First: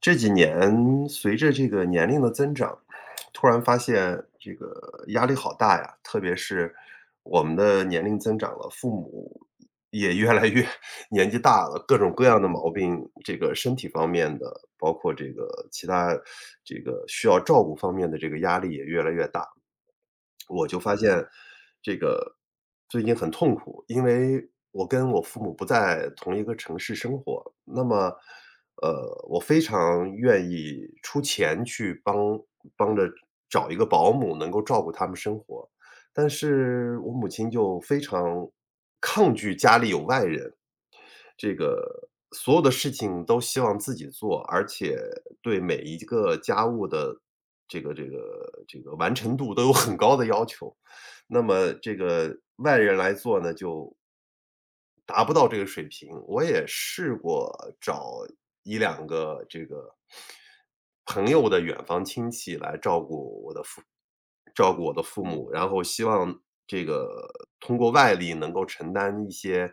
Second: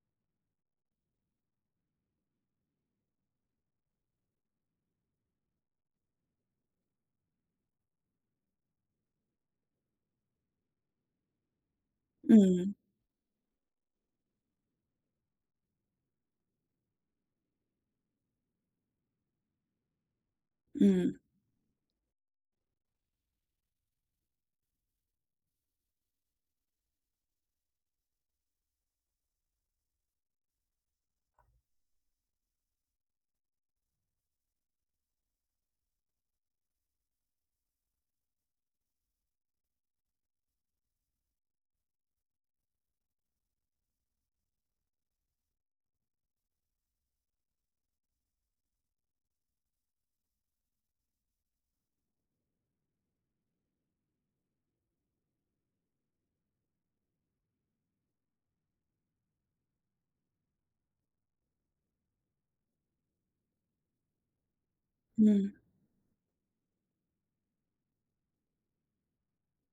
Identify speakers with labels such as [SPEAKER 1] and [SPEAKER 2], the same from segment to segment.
[SPEAKER 1] 这几年随着这个年龄的增长，突然发现这个压力好大呀，特别是我们的年龄增长了，父母也越来越 年纪大了，各种各样的毛
[SPEAKER 2] 嗯
[SPEAKER 1] 病，这个身体方面的，包括这个其他这个需要照顾方面的这个压力也越来越大。我就发
[SPEAKER 2] 嗯
[SPEAKER 1] 现这个最近很痛苦，因为我跟我父母不在同一个城市生活，那么我非常愿意出钱去帮着找一个保姆，能够照顾他们生活。但是我母亲就非常抗拒家里有外人，这个所有的事情都希望自己做，而且对每一个家务的这个完成度都有很高的要求。那么这个外人来做呢，就达不到这个水平。我也试过找一两个这个朋友的远房亲戚来照顾我的父母，
[SPEAKER 2] 嗯
[SPEAKER 1] 然后希望这个通过外力能够承担一些，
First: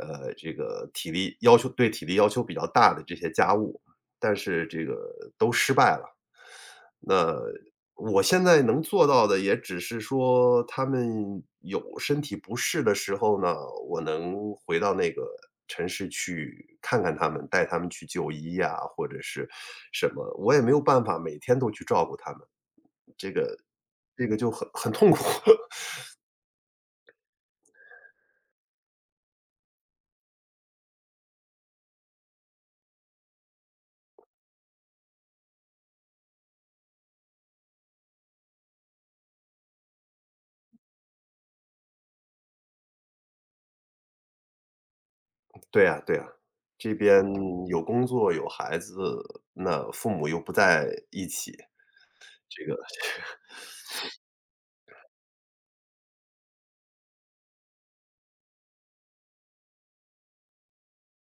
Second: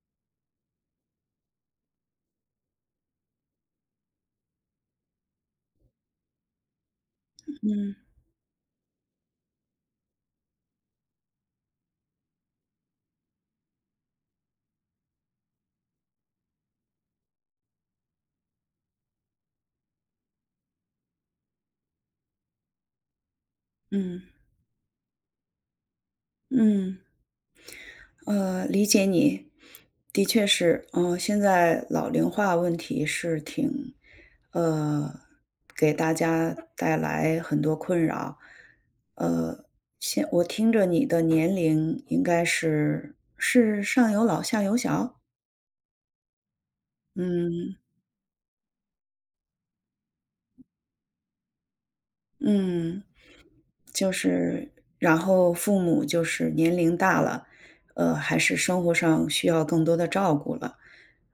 [SPEAKER 1] 这个体力要求对体力要求比较大的这些家务，但是这个都失败了。那
[SPEAKER 2] 嗯
[SPEAKER 1] 我现在能做到的也只是说，他们有身体不适的时候呢，我能回到那个城市去看看他们，带他们去就医呀，或者是什么，我也没有办法每天都去照顾他们，这个
[SPEAKER 2] 嗯
[SPEAKER 1] 这个就很痛苦。
[SPEAKER 2] 嗯，理解你，的确是，嗯、现在老龄化问题是挺，呃，给大家带来很多困扰，呃，现我听着你的年龄应该是上有老下有小。
[SPEAKER 1] 对呀，对呀，这边
[SPEAKER 2] 嗯
[SPEAKER 1] 有工作有孩子，那父母又不在一起，这个
[SPEAKER 2] 嗯。就是然后父母就是年龄大了，还是生活上需要更多的照顾了。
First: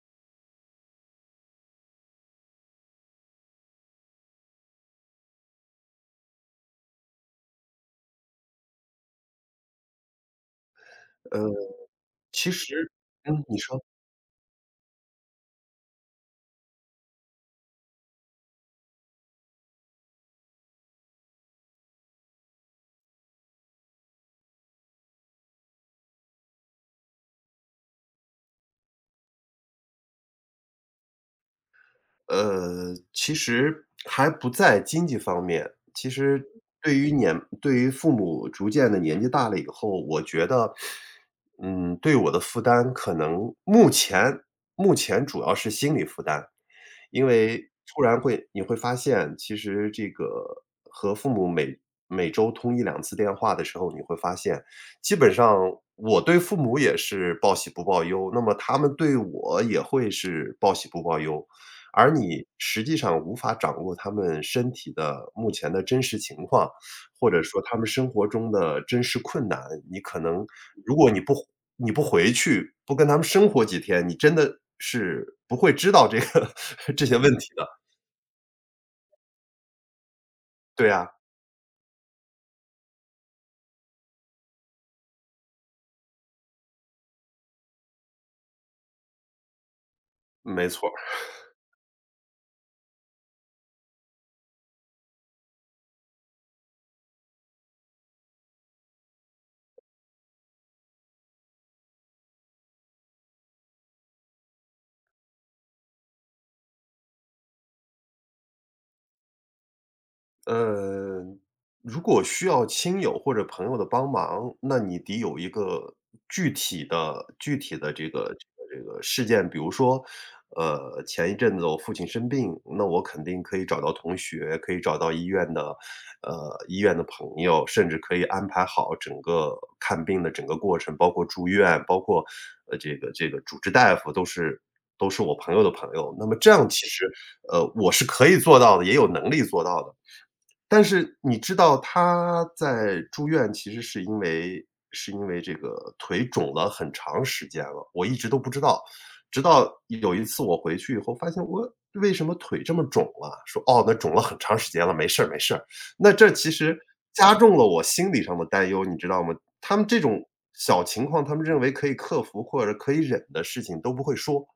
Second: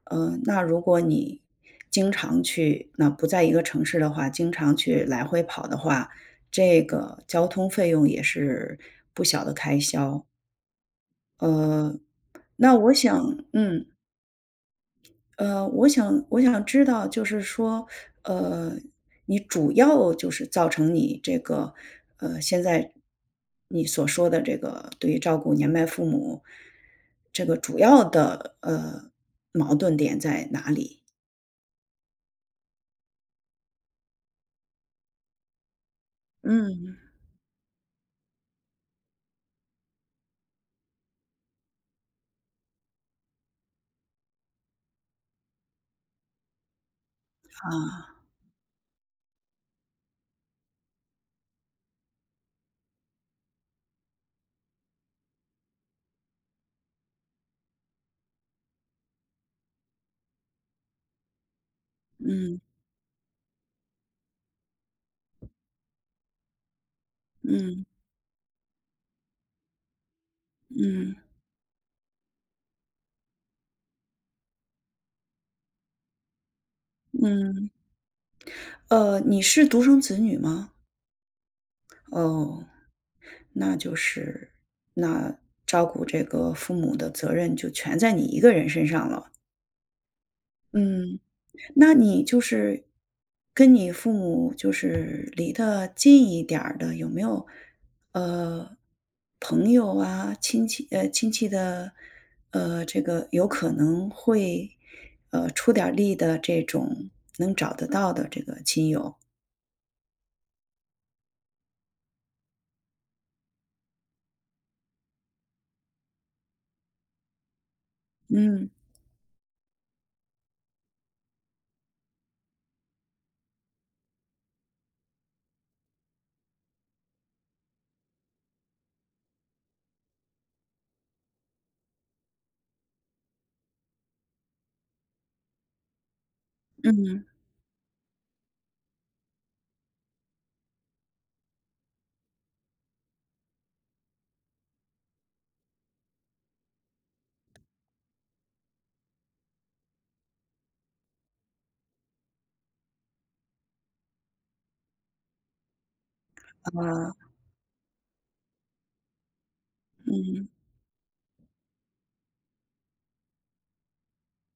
[SPEAKER 2] 嗯，那如果你经常去那不在一个城市的话，经常去来回跑的话，这个交通费用也是不小的开销。
[SPEAKER 1] 呃，
[SPEAKER 2] 呃，
[SPEAKER 1] 其
[SPEAKER 2] 那
[SPEAKER 1] 实
[SPEAKER 2] 我想
[SPEAKER 1] 嗯，你说。
[SPEAKER 2] 我想知道就是说，呃，你主要就是造成你这个，现在你所说的这个对于照顾年迈父母，这个主要的，矛盾点在哪里？
[SPEAKER 1] 其实还不在经济方面。其实对
[SPEAKER 2] 嗯。
[SPEAKER 1] 于年对于父母逐渐的年纪大了以后，我觉得，嗯，对我的负担可能目前主要是心理负担。因为突
[SPEAKER 2] 啊，
[SPEAKER 1] 然会你会发现，其实这个和父母每周通一两次电话的时候，你会发现，基本上我对父母也是报喜不报忧，那么他们对我也会是报喜不报忧。而你实际上无法掌握他们身体的目前的真实情况，或者说他
[SPEAKER 2] 嗯
[SPEAKER 1] 们生活中的真实困难，你可能如果
[SPEAKER 2] 嗯
[SPEAKER 1] 你不回去，不跟他们生活几天，你真的是不会知道这个 这些问题
[SPEAKER 2] 嗯，
[SPEAKER 1] 的。
[SPEAKER 2] 你是独生子女吗？
[SPEAKER 1] 对呀，
[SPEAKER 2] 哦，那就是那照顾这个父母的责任就全在你一个人身上了。
[SPEAKER 1] 没错。
[SPEAKER 2] 嗯。那你就是跟你父母就是离得近一点儿的，有没有呃朋友啊、亲戚亲戚的这个有可能会出点儿力的这种能找得到的这个亲友？
[SPEAKER 1] 呃，如果需要亲友或者朋友的帮忙，那你得有一个具体的这个
[SPEAKER 2] 嗯
[SPEAKER 1] 这个这个事件。比如说，前一阵子我父亲生病，那我肯定可以找到同学，可以找到医院的，医院的朋友，甚至可以安排好整个看病的整个过程，包括住院，包括这个主治大夫都是我朋友的朋友。那么这样其实，我是可以做到的，也有能力做到的。但是你知道他在住院，其实是因为这个腿肿了很长时间了，我一直都不知道。直到有一次我回去以后发现，我为什么腿这么肿了，说："哦，那肿了很长时间了，没事儿没事儿。"那这其
[SPEAKER 2] 啊，
[SPEAKER 1] 实加重了我心理上的担忧，你知道吗？他们这种小情况，他们认为可以克服或者可以忍的事情都不会说。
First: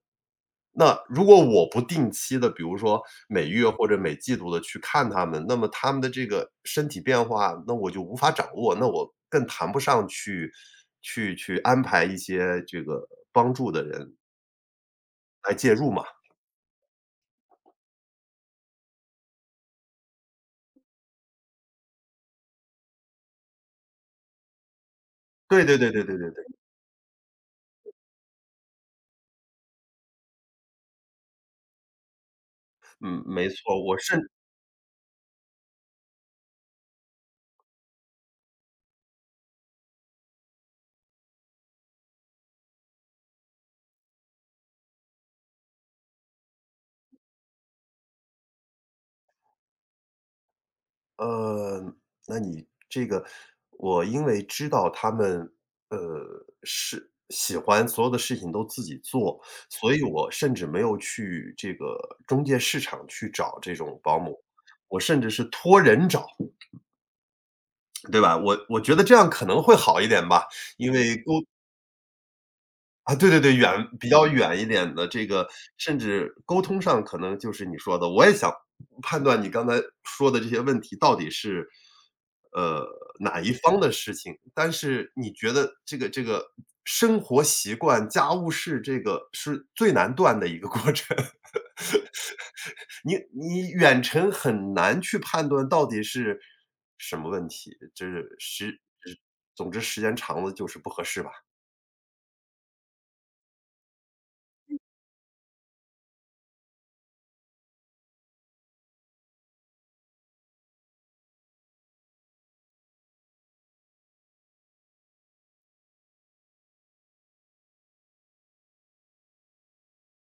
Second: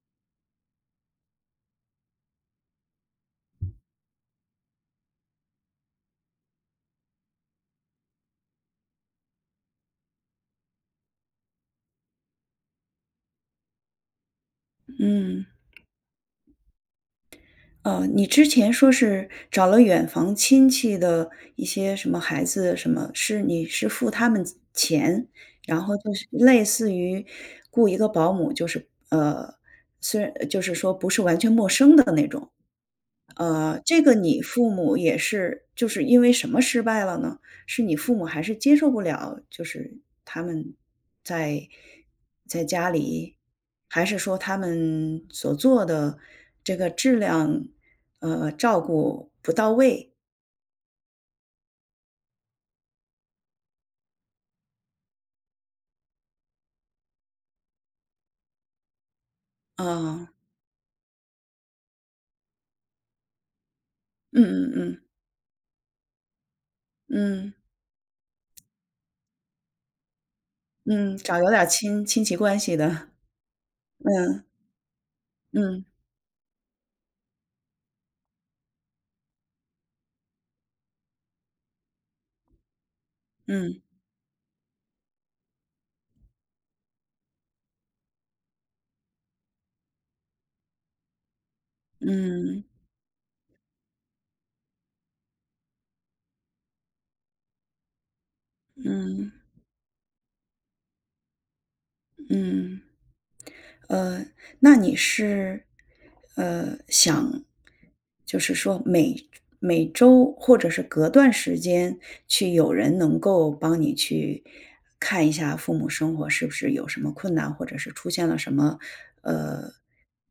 [SPEAKER 1] 那如果我不定期的，比如说每月嗯或者每季度的去看他们，那么他们的这个身体变化，那我就无法掌握，那我更谈不上去安排一些这个帮助的人
[SPEAKER 2] 嗯。
[SPEAKER 1] 来介入嘛。
[SPEAKER 2] 你之前说是找了远房亲戚的一些什么孩子什么，是你是付他们钱，
[SPEAKER 1] 对对
[SPEAKER 2] 然
[SPEAKER 1] 对
[SPEAKER 2] 后
[SPEAKER 1] 对
[SPEAKER 2] 就
[SPEAKER 1] 对
[SPEAKER 2] 是
[SPEAKER 1] 对对，
[SPEAKER 2] 类似于雇一个保姆，就是虽然就是说不是完全陌生的那种。
[SPEAKER 1] 嗯，没错，我
[SPEAKER 2] 这个
[SPEAKER 1] 甚
[SPEAKER 2] 你父母也是就是因为什么失败了呢？是你父母还是接受不了，就是他们在在家里，还是说他们所做的这个质量，照顾不到位？
[SPEAKER 1] 呃，那你这个我因为知道他们，呃，是喜欢所有的事情都自己做，所以我
[SPEAKER 2] 啊，
[SPEAKER 1] 甚至没有去这个中介市场去找这种保姆，
[SPEAKER 2] 嗯嗯
[SPEAKER 1] 我
[SPEAKER 2] 嗯，
[SPEAKER 1] 甚至是托人找，
[SPEAKER 2] 嗯
[SPEAKER 1] 对吧？我觉得这样可能会好一点吧，因为
[SPEAKER 2] 嗯，
[SPEAKER 1] 跟
[SPEAKER 2] 找有点儿亲戚关系的，
[SPEAKER 1] 啊，对对对，远比较
[SPEAKER 2] 嗯
[SPEAKER 1] 远一点的这个，
[SPEAKER 2] 嗯
[SPEAKER 1] 甚至沟通上可能就是你说的，我也想判断你刚才说的这些问题到底是，呃，哪一方
[SPEAKER 2] 嗯
[SPEAKER 1] 的事情，但是你觉得这个生活习惯、家务事这个是最难断的一个过程，
[SPEAKER 2] 嗯
[SPEAKER 1] 你远程很难去判断到底是什么问题，这是时，
[SPEAKER 2] 嗯嗯
[SPEAKER 1] 总之时间长了就是不合适吧。
[SPEAKER 2] 嗯。呃，那你是，想就是说每周或者是隔段时间去有人能够帮你去看一下父母生活是不是有什么困难，或者是出现了什么，呃，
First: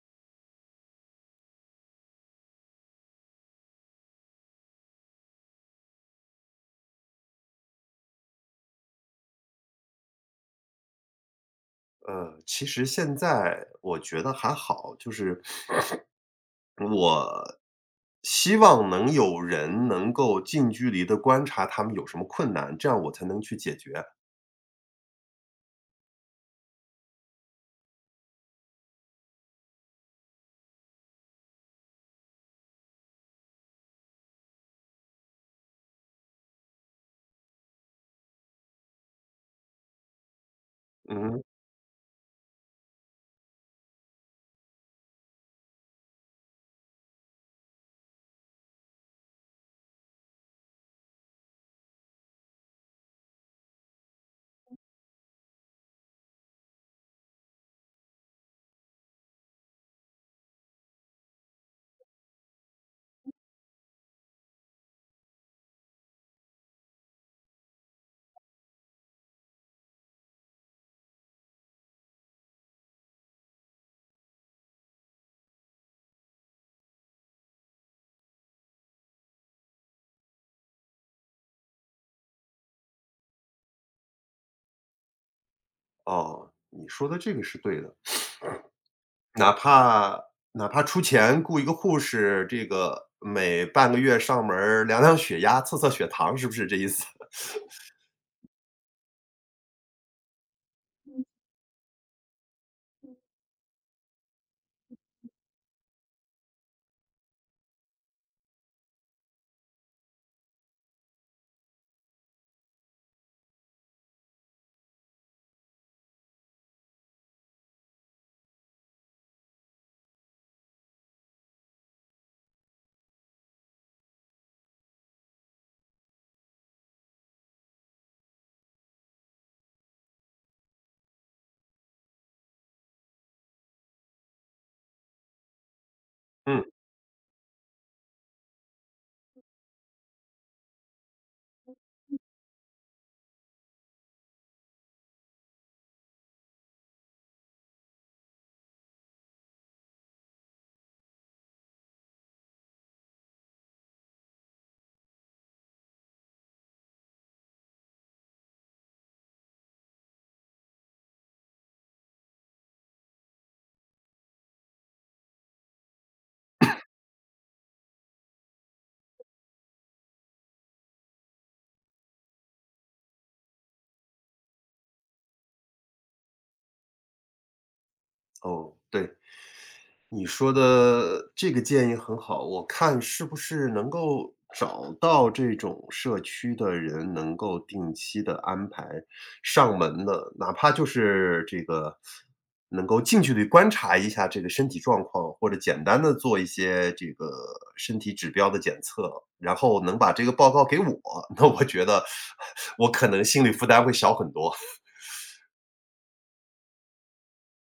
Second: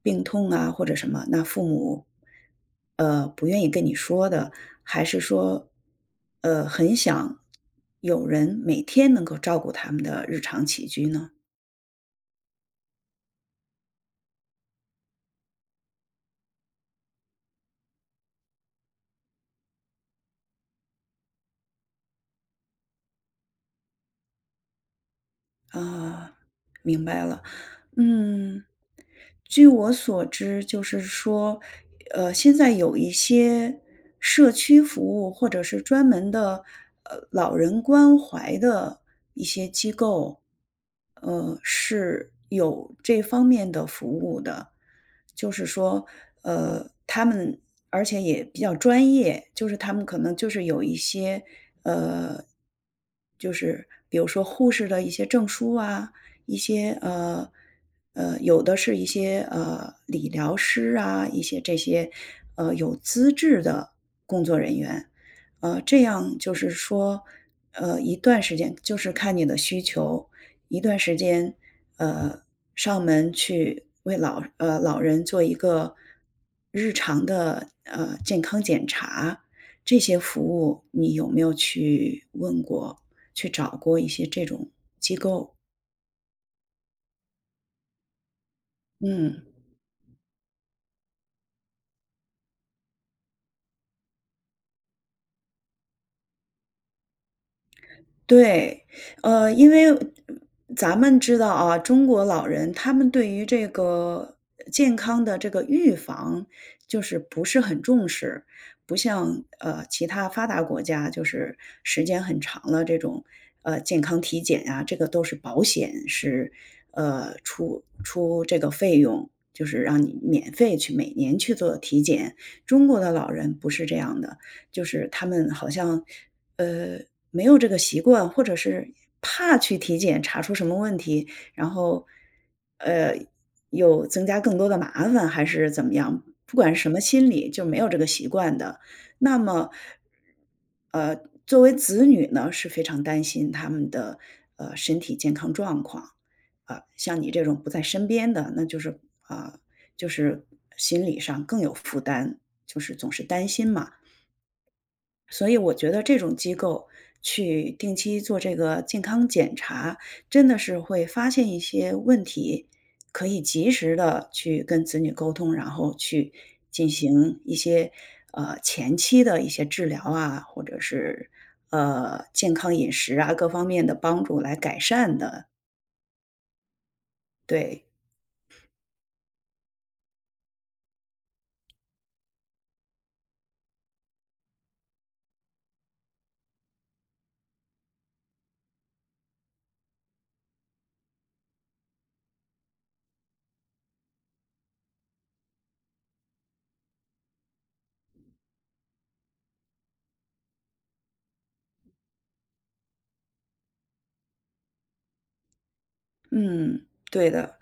[SPEAKER 2] 病痛啊或者什么，那父母，不愿意跟你说的，还是说，很想有人每天能够照顾他们的日常起居呢？
[SPEAKER 1] 其实现在我觉得还好，就是我希望能有人能够近距离的观察他们有什么困难，这样我才能去解决。
[SPEAKER 2] 啊，明白了。嗯，据我所知，就是说，现在有一些社区服务或者是专门的，老人关怀的一些机构，
[SPEAKER 1] 嗯，
[SPEAKER 2] 是有这方面的服务的。就是说，他们而且也比较专业，就是他们可能就是有一些，呃，就是比如说护士的一些证书啊，一些有的是一些理疗师啊，一些这些有资质的工作人员，这样就是说，一段时间就是看你的需求，一段时间呃上门去为老人做一个日常的健康检查，这些服务你有没有去问过，去找过一些这种机构？
[SPEAKER 1] 哦，你说的这个是对的，
[SPEAKER 2] 嗯。
[SPEAKER 1] 哪怕哪怕出钱雇一个护士，这个每半个月上门儿量量血压、测测血糖，是不是这意思？
[SPEAKER 2] 对，因为咱们知道啊，中国老人他们对于这个健康的这个预防，就是不是很重视，不像其他发达国家，就是时间很长了这种健康体检啊，这个都是保险是出这个费用，就是让你免费去每年去做体检。中国的老人不是这样的，就是他们好像呃，没有这个习惯，或者是怕去体检查出什么问题，然后，呃，有增加更多的麻烦，还是怎么样？不
[SPEAKER 1] 嗯，
[SPEAKER 2] 管是什么心理，就没有这个习惯的。那么，呃，作为子女呢，是非常担心他们的身体健康状况。啊、像你这种不在身边的，那就是啊、就是心理上更有负担，就是总是担心嘛。所以我觉得这种机构去定期做这个健康检查，真的是会发现一些问题，可以及时的去跟子女沟通，然后去进行一些前期的一些治疗啊，或者是健康饮食啊各方面的帮助来改善的，对。
[SPEAKER 1] 哦，对。你说的这个建议很好，我看是不是能够找到这种社区的人，能够定期的安排上门的，哪怕就是这个能够近距离观察一下这个身体状况，或者简单的做一些这个身体指标的检测，然后能把这个报告给我，那我觉得我可能心理负担会小很多。
[SPEAKER 2] 嗯，对的。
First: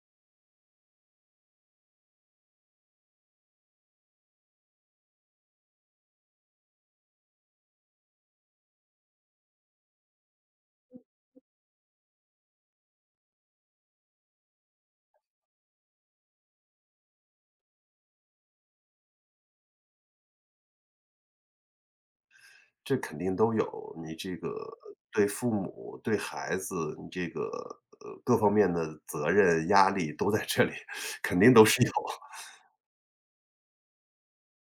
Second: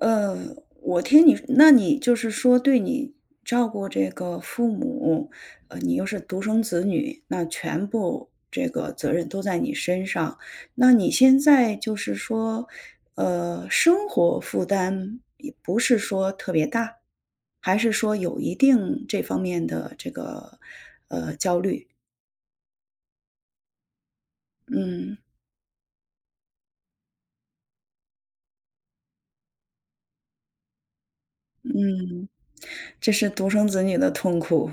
[SPEAKER 2] 呃，我听你那你就是说对你照顾这个父母，你又是独生子女，那全部这个责任都在你身上。那你现在就是说，生活负担也不是说特别大，还是说有一定这方面的这个，焦虑？
[SPEAKER 1] 这肯定都有，你这个
[SPEAKER 2] 嗯，
[SPEAKER 1] 对父母、对孩子，你这个各方面的责任、压力都在这里，肯定都是有。
[SPEAKER 2] 嗯，这是独生子女的痛苦。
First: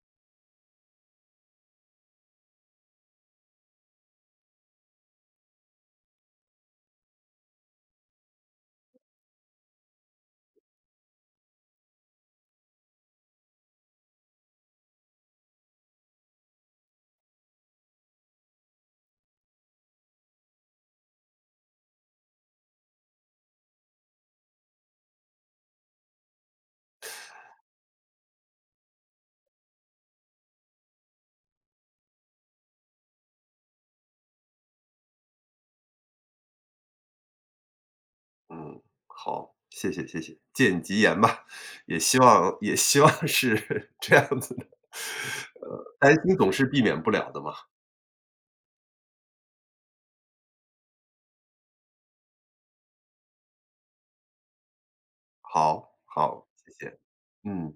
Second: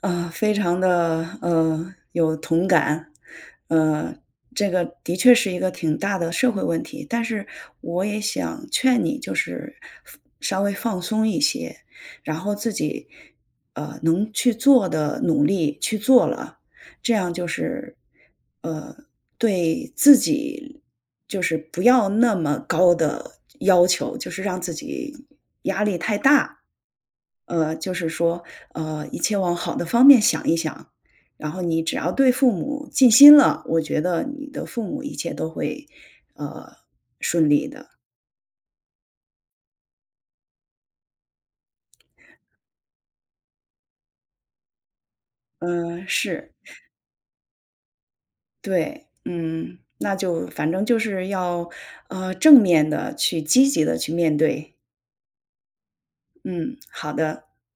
[SPEAKER 2] 啊，非常的有同感。呃，这个的确是一个挺大的社会问题，但是我也想劝你就是稍微放松一些，然后自己，能去做的努力去做了，这样就是，呃，对自己就是不要那么高的要求，就是让自己压力太大，就是说，一切往好的方面想一想，然后你只要对父母尽心了，我觉得你的父母一切都会，呃，顺利的。
[SPEAKER 1] 嗯，好，谢谢谢谢，借你吉言吧，也希望是 这样子的。
[SPEAKER 2] 嗯，
[SPEAKER 1] 担心总
[SPEAKER 2] 是，
[SPEAKER 1] 是避免不了的嘛。
[SPEAKER 2] 对，嗯，那就反正就是要，正面的去积极的去面对。
[SPEAKER 1] 好，好，谢
[SPEAKER 2] 嗯，
[SPEAKER 1] 谢。
[SPEAKER 2] 好的。
[SPEAKER 1] 嗯。